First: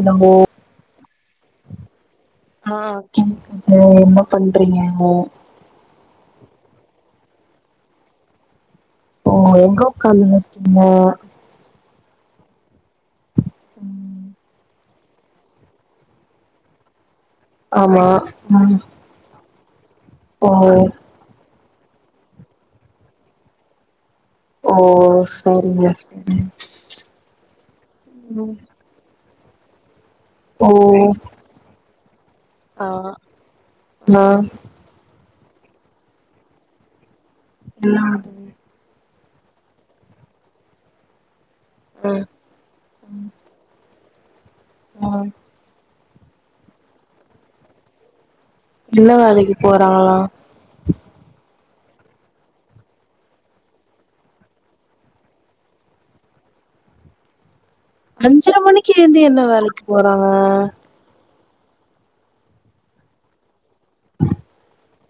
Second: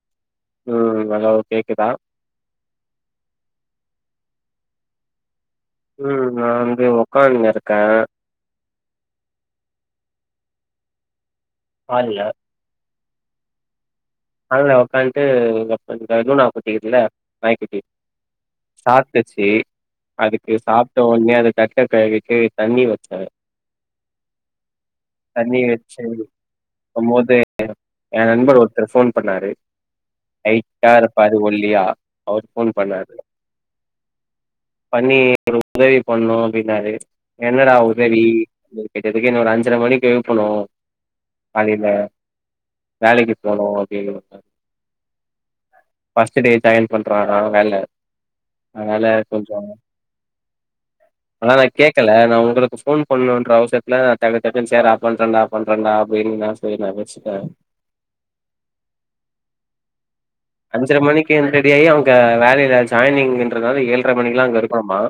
இலங்கோ ம் ஹலோ கேக்குதா ஆ கேக்குது என்ன பண்றீங்க ம் நா வந்து உக்கார்ந்து இருக்க ஓ எங்க உக்கார்ந்து இருக்கீங்க ஹால்ல ம் ஹால்ல உக்காந்துட்டு ஒர்க் பண்ற [unintelligible] ஆப்பர்ட்டி இருக்குல்ல நாய்குட்டி ஆமா ம் சாப்புட்டுச்சு ஓ அதுக்கு சாப்ட்ட உடனே அத தட்ட கழுவிட்டு தண்ணி வச்ச ஓ சரிங்க வச்சு சரிங்க ம் எனக் ஃபோன் பண்ணாரு ஓ ஐட்டா இருப்பாரு ஒல்லியா அவர் ஃபோன் பண்ணாரு நான் பண்ணி ஒரு உதவி பண்ணு அப்டின்னாரு என்னடா உதவி அப்டினு கேட்டதுக்கு ஒரு அஞ்சற மணிக்கு எழுப்பணு காலைல அ வேலைக்கு போனு அப்டின்னு அ ஆ ஃபஸ்ட் டே ஜாயின் பண்றாறா வேல அதனால என்ன வேலைக்கு கொஞ்சம் போறாங்களா ஆனா நா கேட்கல நா உங்களுக்கு ஃபோன் பண்ணுன்ற அவசரத்துல நா டக்கு டக்கு சேரா ஆஃப் பண்றன்டா ஆஃப் பண்றன்டா அப்டின்ன போய் நெனச்சிட்ட அஞ்சர மணிக்கு எழுந்து என்ன வேலைக்கு போறாங்க அஞ்சர மணிக்கு எந் ரெடியாயி அவங்க வேலையில ஜாயினிங்கன்றதால ஏழர மணிகல்லா அங்க இருக்கணுமா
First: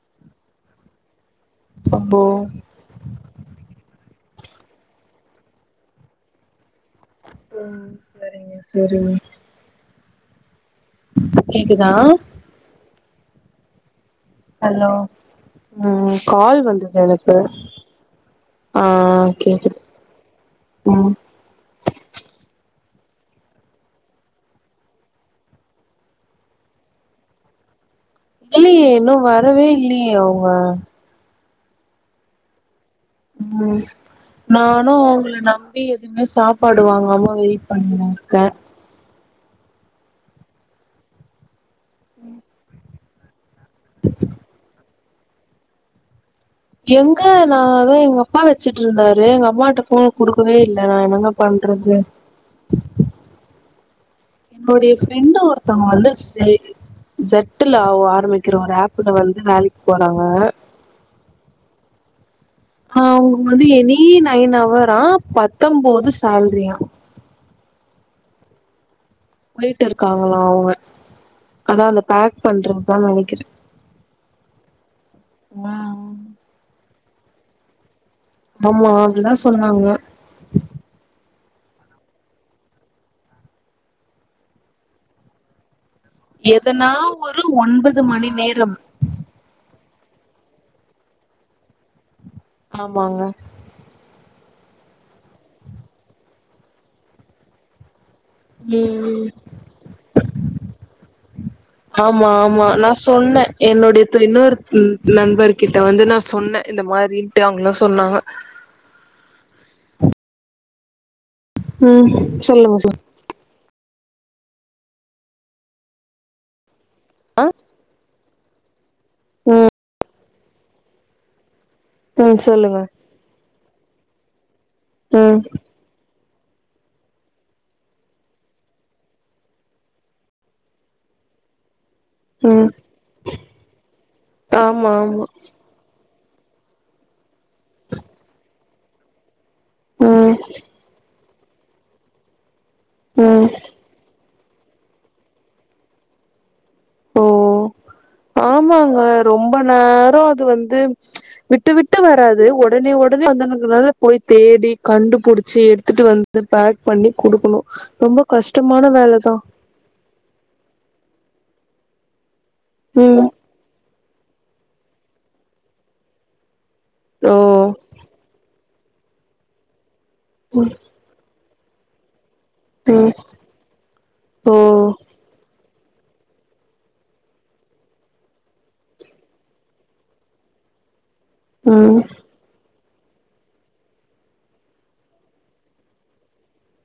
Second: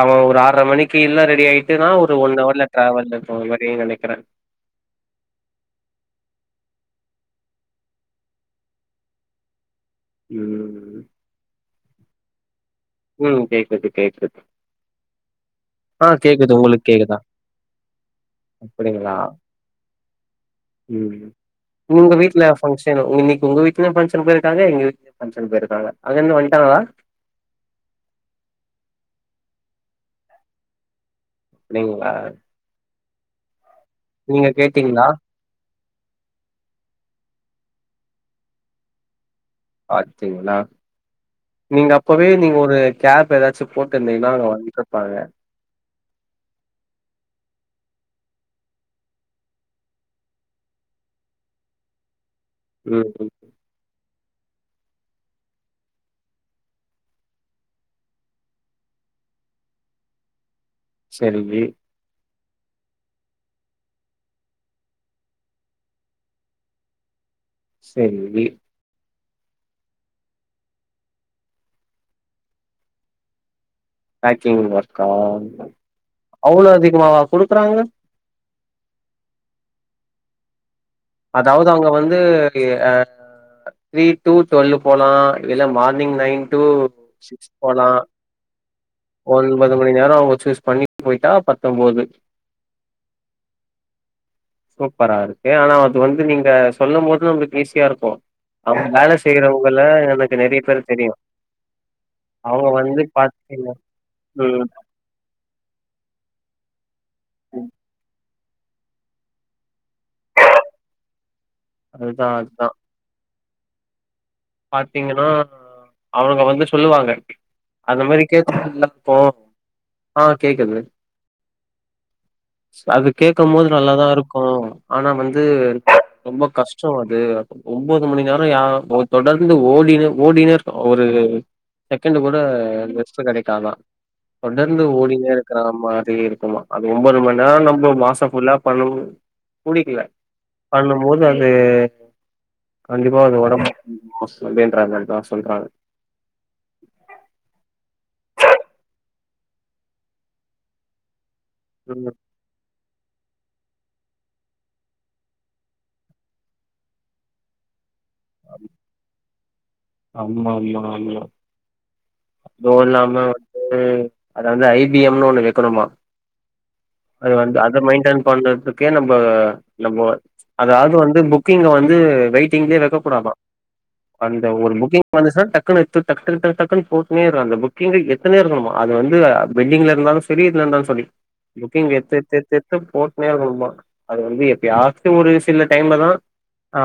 அவன் ஒரு ஆர்ர மணிக்கி எல்லா ரெடி ஆயிட்டுன்னா ஒரு அப்போ ஒண்ணு அவர்ல டிராவல்ல போற மாரி நெனைக்கிற ம் சரிங்க சரிங்க ம் கேக்குதா ம் கேக்குது கேக்குது ஹலோ ஆ ம் கால் வந்துது எனக்கு ஆ அப்டிங்களா கேக்குது ம் உங்க வீட்ல ஃபங்கஷனு இன்னக்கி உங்க வீட்ல ஃபங்க்ஷன் போய்ர்க்காக எங்க வீட் ஃபங்க்ஷன் பேய்ருக்காங்க அங்கேருந்து வன்டாங்ளா இல்லயே இன்னு வரவே இல்லயே அவுங்க அப்டிங்களா ம் நானு கேட்டீங்களா? உங்கள நம் ப்டி எதுமே சாப்பாடு வாங்காம வெயிட் பண்ணுவேக்க பாத்திங்களா நீங்க அப்பவே நீங்க ஒரு கேப் ஏதாச்சு போட்டு இருந்திங்னா அங்க வந்துர்ருப்பாங்க எங்க நாதேன் எங்க அப்பா வச்சுட்டுருந்தாரு எங்க அம்மாட்ட ஃபோன குடுக்கவே இல்ல நா என்னங்க பண்றது ம் ம் எனோடைய ஃப்ரெண்ட்டு ஒருத்தவங்க வந்து சேரி செட்டுல அவ ஆரம்மிக்கிறோ ரப்பிடோ வந்து வேலைக்கு போறாங்க செலுவி ஆ அவுங்க வந்து எனி நைன் அவரா பத்தொம்போது சால்ரியா செல்வி போய்ட்டு இருக்காங்களா அவுங்க அதா அந்த பேக் பண்றதுதா நெனக்கிற பேக்கிங் ஒர்க்கா ம் அவ்ளோ அதிகமாவா குடுக்றாங்க ஆமா அதுதான் சொன்னாங்க அதாவுது அவுங்க வந்து அ த்ரீ டூ டுவல்லு போலா இல்ல மார்னிங் நைன் டூ எதனா ஒரு சிக்ஸ் போலா ஒன்பது மணி நேரம் ஒன்பது மணி நேரோ அவுங்க சூஸ் பண்ணி போய்ட்டா பத்தொம்போது ஆமாங்க சூப்பரா இருக்கு ஆனா அது வந்து நீங்க சொல்லும் போது உங்ளுக்கு ஈஸியா இருக்கு அவுங்க வேல ம் செய்யறவங்கள எனக்கு நெறைய பேரு தெரியு ஆமா ஆமா நா சொன்ன பாத்தீங்க என்னோடைய து இன்னொரு ம் நண்பர்கிட்ட வந்து நா சொன்ன இந்த மாரின்ட்டு ம். அவுங்களும் சொன்னாங்க ம் அதுதான், அதுதான். சொல்லுங்க சார் பாத்தீங்கன்னா அவனுங்க வந்து சொல்லுவாங்க அந்த மாரி கேக்கத்துக்கு போ ஆ கேக்குது ம் சொல்லு அது கேக்கும் போது நல்லாதா இருக்கு ஆனா ம் வந்து ரொம்ப கஷ்டோ அது ஒன்பது மணி நேரம் யா தொடர்ந்து ஓடினே ஓடினே இருக்கும் ஒரு செகண்ட் கூட ம் ரெஸ்ட் கெடைக்காதா தொடர்ந்து ஆமா ஆமா ஓடின்னே இருக்கற மாரி இருக்குமா அது ஒன்பது மணி நேரம் நம்ம மாச ஃபுல்லா பண்ணணு குடிக்கல ம் பண்ணும் போது அது கண்டிப்பா அது ம் உடம்பு [unintelligible] அவங்க அதா சொல்ராங்க ஓ ஆமாங்க ரொம்ப நேரோ அது வந்து விட்டு விட்டு ம் வராது உ உடனே உடனே வந்ததுனால போய் தேடி கண்டுபுடிச்சு எடுத்துட்டு வந்து பேக் பண்ணி குடுக்கணு ரொம்ப கஷ்டமான வேல தா ஆமாமா ஆமா அதுவு இல்லாம ம் வந்து அத வந்து ஐ பி எம் னு ஒண்ணு வைக்கணுமா அது வந்து ஓ அத மெயின்டென் பண்றதுக்கே நம்ம நம்ம அந்த ஆர்டர் வந்து புக் புக்கிங் ல வந்து வெயிட்டிங்லயே வைக்க ம் கூடாதா அந்த ஓ ஒரு புக்கிங் வந்துச்சுனா டக் புக்கிங் ல வந்து டக் டக் டக் டக்குனு போட்டுனே இருக்கணுமா அந்த புக்கிங் ல எத்துனே இருக்கணுமா அது வந்து பெண்டிங் ல இருந்தாலு சேரி சேரி இதுல இருந்தாலு சொல்லி புக்கிங் ம் எத்து எத்து எத்து எடுத்து போட்டுனே இருக்கணுமா அது வந்து எப்பயாச்சு ஒரு சில டைம் லதா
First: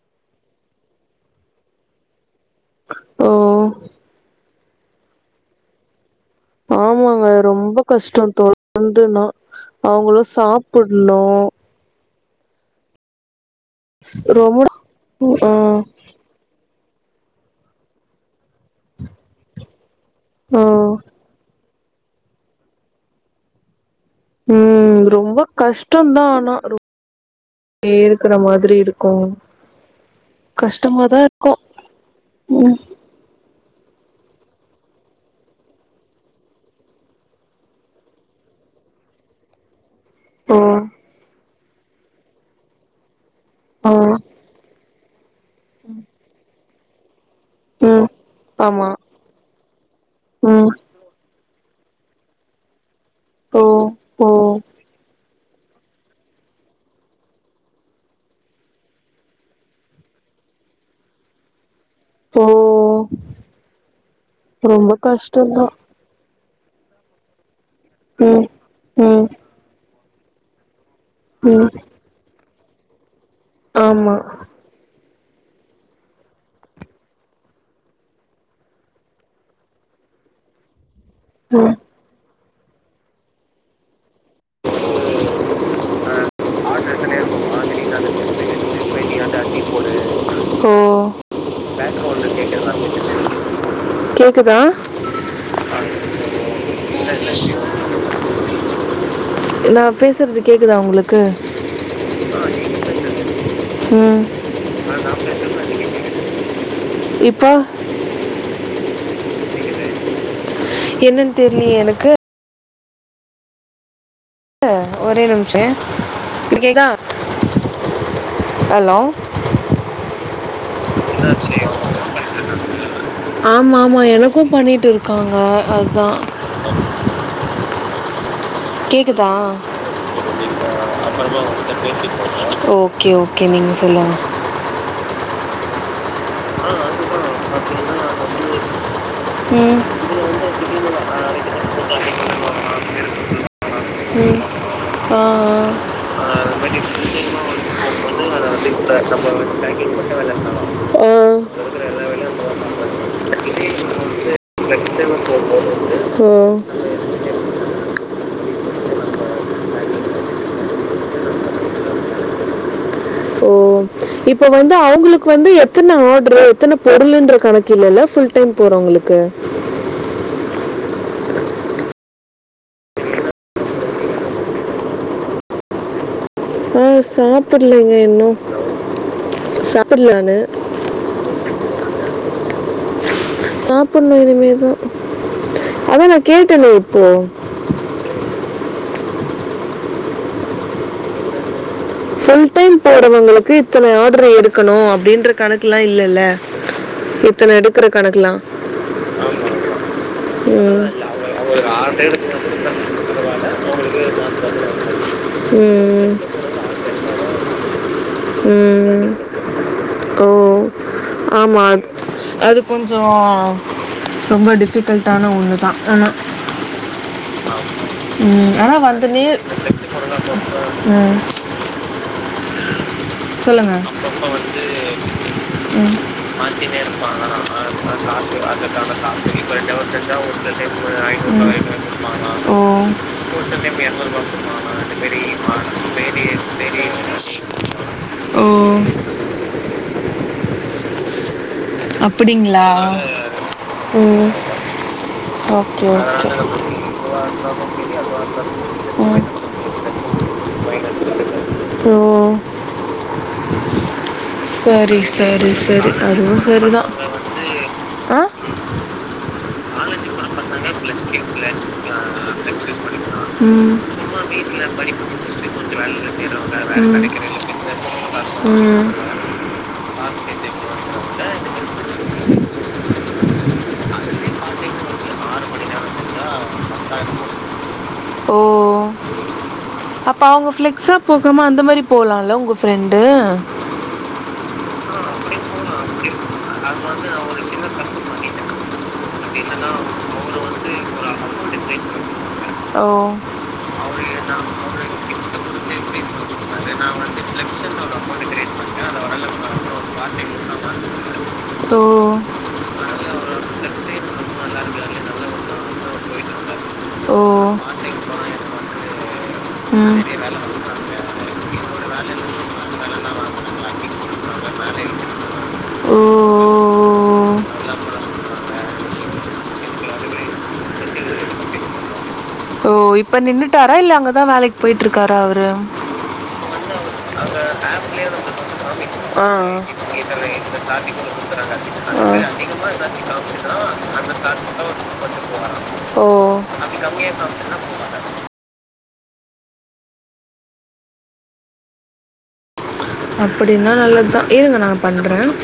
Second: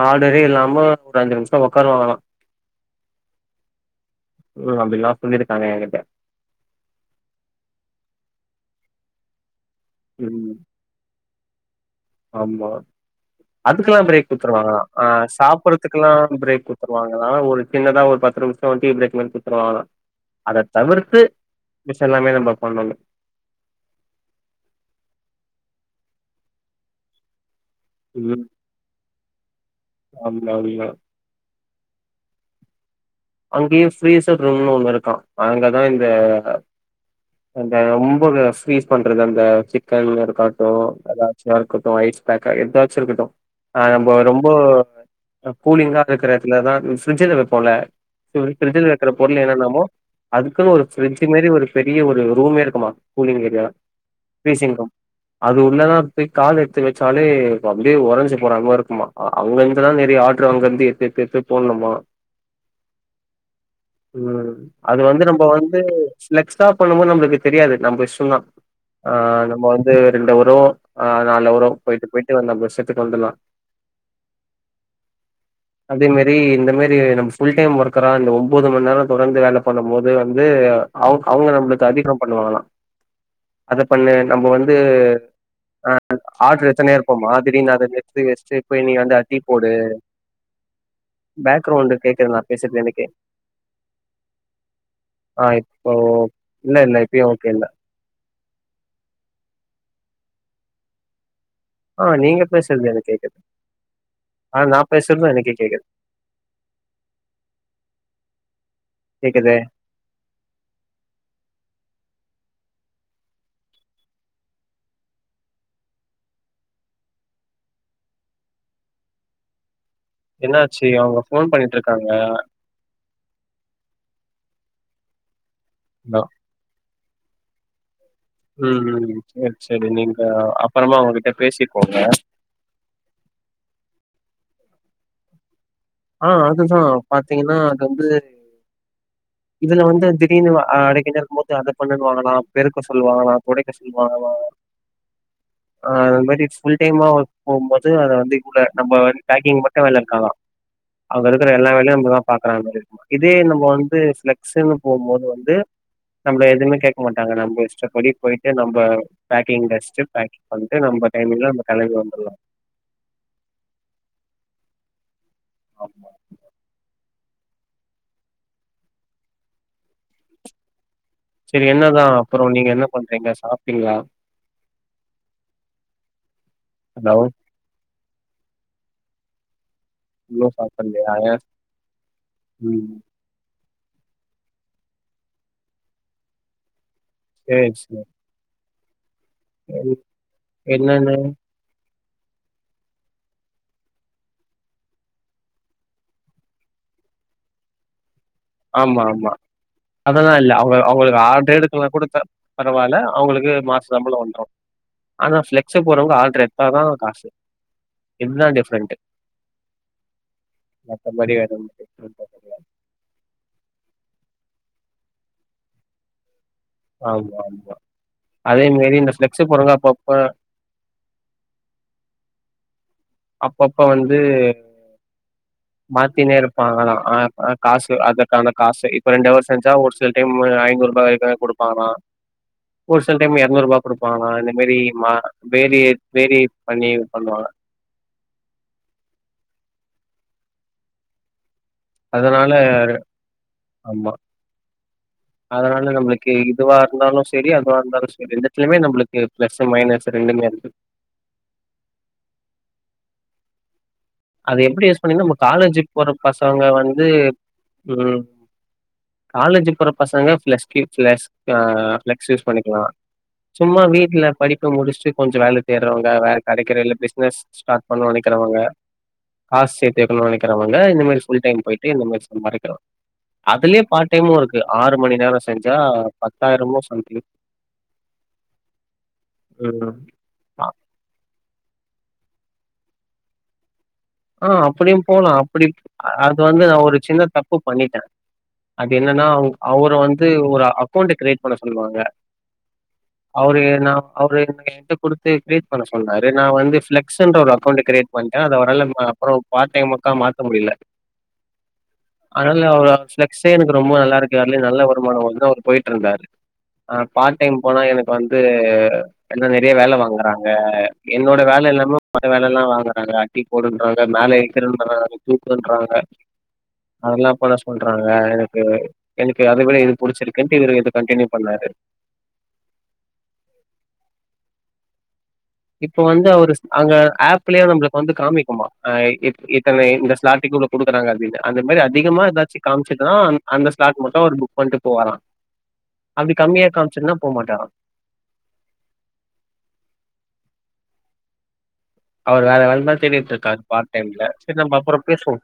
ஆர்டரே இல்லாம ஒரு அஞ்சு நிமிஷ உக்காருவாங்கலா ஓ ம் அப்டிலா சொல்லிருக்காக ஏங்கிட்ட ஆமாங்க ரொம்ப கஷ்டோ தொடந்துனா அவங்களு ம் சாப்புடுணு ஆமா அதுக்கெல்லா பிரேக் ரொம்ப குடுத்துருவாங்கலா ஆ சாப்படறதுக்கெலா பிரேக் குடு குடுத்துருவாங்கலா ஓரு சின்னதா ஒரு பத்து நிமிஷோ டீ பிரேக் மாரி குடுத்துருவாங்கலா ஆ அத தவிர்த்து மிச்ச எல்லாமே நம்ம பண்ணனு ம் ரொம்ப கஷ்டோன்தா ஆனா வேர்குற ம் மாரி இருக்கு ஆமா ஆமா கஷ்டமாதா இரு க்கோ ம் அங்கையு ப்ரீசர் ரூம்னு ஒண்ணு இருக்கா அங்கதா இந்த அந்த ரொம்ப ப்ரீஸ் பண்றது அந்த சிக்கன் வேற ஓ க்கட்டு ஏதாச்சுமா இருக்கட்டு ஐஸ் பேக்கா எதாச்சு இருக்கட்டு ஆ நம்ப ரொம்ப கூலிங்கா இருக்கற இடத்துலதா பிரிட்ஜில வைப்போல ம் இத மாரி ஆமா ஃப்ரிட்ஜ்ல வைக்கிற பொருள் என்னன்னமோ ம் அதுக்குன்னு ஒரு ஃப்ரிட்ஜு மேரி ஒரு பெரிய ஒரு ரூமே இருக்குமா கூலிங் ஓ ஏரியா ஓ ஃபரீஸிங் ரூம் அது உள்ளதா அப்டியே கால் எடுத்து வச்சாலே அப்டியே உறஞ்சு போறமாரி இருக்குமா அவங்ககிட்ட தா நெறைய ஆர்ட்ரு அங்கருந்து எடுத் எடுத் எடுத்து போடணுமா போ ம் அது வந்து நம்ம வந்து ஃப்ளெக்ட்ஸ்டா பண்ணு போது நம்ளுக்கு தெரியாது நம்ம இஷ்டதா ம் ஆ ம் நம்ம வந்து ரெண்டவரோ அ நாலவரோ ம் போயிட்டு போயிட் டு நம்ம செட்டுட்டு வந்துர்லா ஆமா அதே மாரி இந்த மாரி நம்ம ஃபுல் டைம் ஒர்க் கெலா இந்த ஒம்போது மண்ணேரோ தொடர்ந்து வேல பண்ணும்போது வந்து அவங் அவங்க ம் நம்ளுக்கு அதிக பண்ணுவாங்களா அத பண்ணு நம்ம வந்து ஆ ஆர்டரு ஆடிட்டே அட்ச்சினேருப்போமா இருக்கும் திடிர்னு ஆதினி அத இங்க எடுத்து வச்சட்டு தான் போய் நீ வந்து அந்த டீ போடு ஓ பேக்ரவுண்டு கேக்குதா பேக்ரவுண்டில் நா கேட்குறது பேசுறது எனக்கே தான் கேக்குதா ஆ இப்போ இல்ல இல்ல இல்லை இப்பயு ஓகே இல்லை இல்ல நா பேசுறது கேட்குதா உங்களுக்கு ஆ நீங்க பேசுறது எனக்கு கேக்குது ம் ஆனா நா பேசுறது எனக்கே கேக்குது இப்ப கேக்குதே என்னன்னு தெரிலயே எனக்கு க்க ஒரே நிமிஷே இப்பகேக்குதா ஹலோ என்னாச்சு அவங்க ஃபோன் என்னாச்சு பண்ணிட்டு இருக்காங்க. [unintelligible] ஆமா ஆமா எனக்கு பண்ணிட்டு இருக்காங்க அதா அதான். ம், ம். கேக்குதா சரி, சரி. நீங்க இல்ல அப்புறமா அவங்ககிட்ட அப்றோமா அவுங்கட பேசிக்கோங்க. பேசி பாப்போ ஓ ஓகே ஓகே நீீங்க சொல்லுங்க ஆ அதுதா பாத்தீங்கன்னா அது வந்து ம் இதுல வந்து திடீர்ன்னு வ ஆ திடீர்னு அடிக்கிட்டேருக்கு போது ஆ, அத பண்ணுன்னுவாங்கலா அரைக்க பெருக்க சொல்வாங்கலா போட்டு தொடைக்க அரைக்க வேணாம் சொலுவாங்கலா நெருப்பு போட்டு ம் ஆ ஆ அத மாரி அது மாதிரி ஃபுல்டைமா சுத்தமா போம்போது அத வந்து போகும்போது அதை வந்துக்கூட வந்து நம்ம இப்ப வந்து பேக்கிங் மட்டு வேல இருக் மட்டும் வேலை ஆமா பண்ணலாம் ஆ அங்க இருக்கிற எல்லா வேலையு நம்மதா வேலையும் பாக்குறா நம்ம தான் மாரி இருக்குமா இதே பார்க்கணும் நம்ம வந்து ஃப்ளெக்ஸ்ஸுனு ஃப்ளெக்ஸிபிள் போம்போது வந்து போகும்போது நம்மள ம் எதுவுமே கேக்க மாட்டாங்க நம்ப இஷ்டப்படி போயிட்டு நம்ப பேக்கிங்டச்சிட்டு பேக்கிங் பண்ட்டு நம்ப டைமிங்ல நம்ப கெளம்பி வந்துர்லா ஓ! இப்ப வந்து அவங்களுக்கு வந்து எத்தன ஆமா ஆர்டரு எத்தன பொருளுன்ற கணக்கு இல்லல்ல ஃபுல் டைம் போறவங்களுக்கு சேரி என்னதா அப்றோ நீங்க என்ன பண்றீங்க சாப்டீங்களா ஆ ஹலோ சாப்படலங்க இன்னு சாப் பிட்ல நானு இன்னும் சாப்பிடலையா ஏன்? ம் சாப் புட்னு இனிமேதா அதா நா கேட்டனே இப்போ சரியாயிருச்சி மேம் சேரி என்னன்னு ஃபுல் டைம் போறவங்களுக்கு இத்தன ஆர்டரு எடுக்கணு அப்டின்ற கணக்கெல்லா இல்லல்ல இத்தன எடுக்குற கணக்கெலா ஆமா ஆமா அதெல்லா இல்ல அவுங்க ம். இல்ல அவுங்களுக்கு அவங்க அவங்க ஆர்டரே ஒரு எடுக்கலனாக்கூட ஆர்டர் தா எடுத்துட்டு பரவாயில்ல பரவாயில்ல அவங்களுக்கு மாச சம்பளோ அவங்களுக்கு வந்துரு மாசம் ஆனா ஃப்ளெக்ஸ்சு ம். போறவங்க ஆர்டரு எடுத்தாதா காசு இதுதா டிஃப்ரெண்டு ம். ஓ மத்தபடி வேற ஆமா ஒன்னும் அது டிஃப்ரெண்ட் அது கிடையாது கொஞ்சோ ரொம்ப டிஃபிகல்ட்டான ஒன்னு தா ஆனா ஆமா ஆமா ம் அதே ஆனா மாரி வந்து இந்த நீ பிளெக்ஸ் போறவங்க அப்பப்ப ம் அப்பப்ப வந்து ம் மாத்தினே இருப்பாங்கலா அ இருப்பாங்க அ காசு அதுக்கான காசு இப்ப இந்த வருஷ் செஞ்சா ஒரு சில டைம்மு ஐநூறு ரூபா எதுகாது குடுப்பாங்க ஒரு சில டைம் எறநூறு ரூபா குடுப்பாங்க இந்த மாரி மா வேரியேட் வேரியேட் பண்ணி இது பண்ணுவாங்க ஓ அதனால அப்டிங்களா ஓ ஆமா ஓகே அதனால ஓகே நம்மளுக்கு சிலமே நம்புளுக்கு பிளஸ்சு மைனஸ்சு ரெண்டுமே இருக்கு ஓ அது எப்டி சரி, யூஸ் பண்ணி நம்ம சரி, சரி. காலேஜிக் போற அதுவும் பசங்க சரிதான். வந்து வந்து ஆ? ம் காலேஜ்க் போற காலேஜ் பசங்க பிளஹ்கி ப்ளஸ் டூ பிளஸ் ஆ ப்ளஸ் ஃப்லெக்ஸ் யூஸ் ஃப்ளெக்ஸ் பண்ணிக்லா பண்ணிக்கலாம் ம். சும்மா வீட்ல படிப் பு படிப்பு முடிச்சுட்டு கொஞ்சோ வேல கொஞ்சம் வேலையில தேட்றவங்க வேற செய்றவங்க வேலை ம். கடைக்குறதுல கிடைக்கிற பிஸ்னஸ் இல்லை ஸ்டார்ட் பண்ணு பிஸ்னஸ் நெனக்கிறவங்க ம். காஸ் சேத்து பார்ட் வக்கணு டைம் ஜாப் நெனகிறவங்க இந்த மாரி ஃபுல் டைம் போய்ட்டு இந்த மாரி பண்ணிக்கிறவங்க சம்பாரிக்கலா அதுலயே இந்த பார்ட் மாதிரி டைமு அதுலேயே இருக்கு பார்ட் டைம் ஆறு வந்து மணி நேரம் ஆறு மணி செஞ்சா பத்தாயிரமோ சம்திங் ஓ ஓ ம் அப்ப அவங்க அ ஃப்ளெக்ஸா போகாம அந்த மாரி போலால ஒங்க ஃப்ரெண்டு ஆ அப்டியு போலா அப்டி அது வந்து நா ஒரு சின்ன தப்பு பண்ணிட்டே அது என்னன்னா அவ அவுர அவரு வந்து ஒரு அக்கௌண்ட் க்ரியேட் பண்ண அமௌண்ட் பே சொல்லுவாங்க பண்ணிருந்தாங்க ஓ அவரு நா அவரு எனக்கு என்ட்ட கிஃப்ட் குடுத்து கிரியேட் பே பண்ண சொன்னாரு நான பண்ணிருந்தாரு வந்து நா ஃப்ளெக்ஸ்ன்ற ஒரு ஃப்ளெக்ஸ்ன்னு அக்கௌண்ட் கிரியேட் அமௌண்ட் பண்டே பண்ணிட்டே அத அதோடலம அவரால அப்புறோ பார்ட் டைம் ஒரு ஓர்க்கா வார்த்தை கூட மாத்த நா முடில முடியல ஓ அதனால அவரு அவரோட ஃபெளெக்ஸ்ஸே எனக்கு ரொம்ப ஃப்ளெக்ஸே நல்லாருக்கு நல்லா அதுலயே நல்ல இருக்கு அதுல வருமானம் வருதுன்னு அவரு ஒரு நல்ல போயிட்டுருந்தாரு போயிட்டு இருந்தாரு ஆ ஓ பார்ட் டைம் போனா மார்னிங் எனக்கு வந்து எல்லா நெறைய வந்து வேல ம் பெரிய வேலை வாங்குறாங்க குடுக்குறாங்க என்னோட வேல இல்லாம வேலை என்ன வேற தெரியுமா வேலலா அந்த வேலைன்னா வாங்குறாங்க அட்டி வந்து பேக்கிங் போடுன்றாங்க மேல குடுக்குறாங்க மேலே இருக்குறன்றாங்க இழுத்துட்டு திக்குண்றாங்க ஓ ஓ அதல்லா ஓ. பண்ண அதெல்லாம் போட சொல்றாங்க எனக் க்கு எனக்கு அத விட எனக்கு இது அதுவே புடிச்சிருக்குன்ட்டு இவரு இது கண்டினியூ செட்டில் பண்ணி பண்ணாரு ஓ இப்ப நின்னுட்டாரா இல்ல அங்கதா வேலைக்கு போயிட்ருக்காரா அவரு இப்ப வந்து அவரு அங்க அந்த ஆப்லயே நம்பளுக்கு வந்து நம்மளுக்கு காமிக்குமா காமிக்கும் ஆ இத் இத்தன இந்த இத்தனை ஸ்லாட்டுக் குலுள்ள ஸ்டார்டிங் குடுக்குறாங்க ஒன்று அப்டின்டு கொடுக்குறாங்க அந்த மாரி அதிகமா அப்படின்னு எதாச்சும் அதிகமாக ஏதாச்சும் காம்சிதுனா காமிச்சுன்னா அந்த ஸ்லாட் மட்டு அவரு ஸ்டார்ட் புக் பண்ட்டு மட்டும் போவாரா கொஞ்சம் போகலாம் ஓ அப்டி கம்மியா அப்படி கம்மியாக காம்ச்சிதுனா காமிச்சுன்னா போமாட்டரா போக மாட்டாங்க அவர் வேற வேலதா தேடிட்டுருக்காரு அப்படின்னா பார்ட் நல்லது டைம்ல தான் இருங்க செரி நம்ப நான் அப்புறோ பண்ணுறேன் பேசுவோ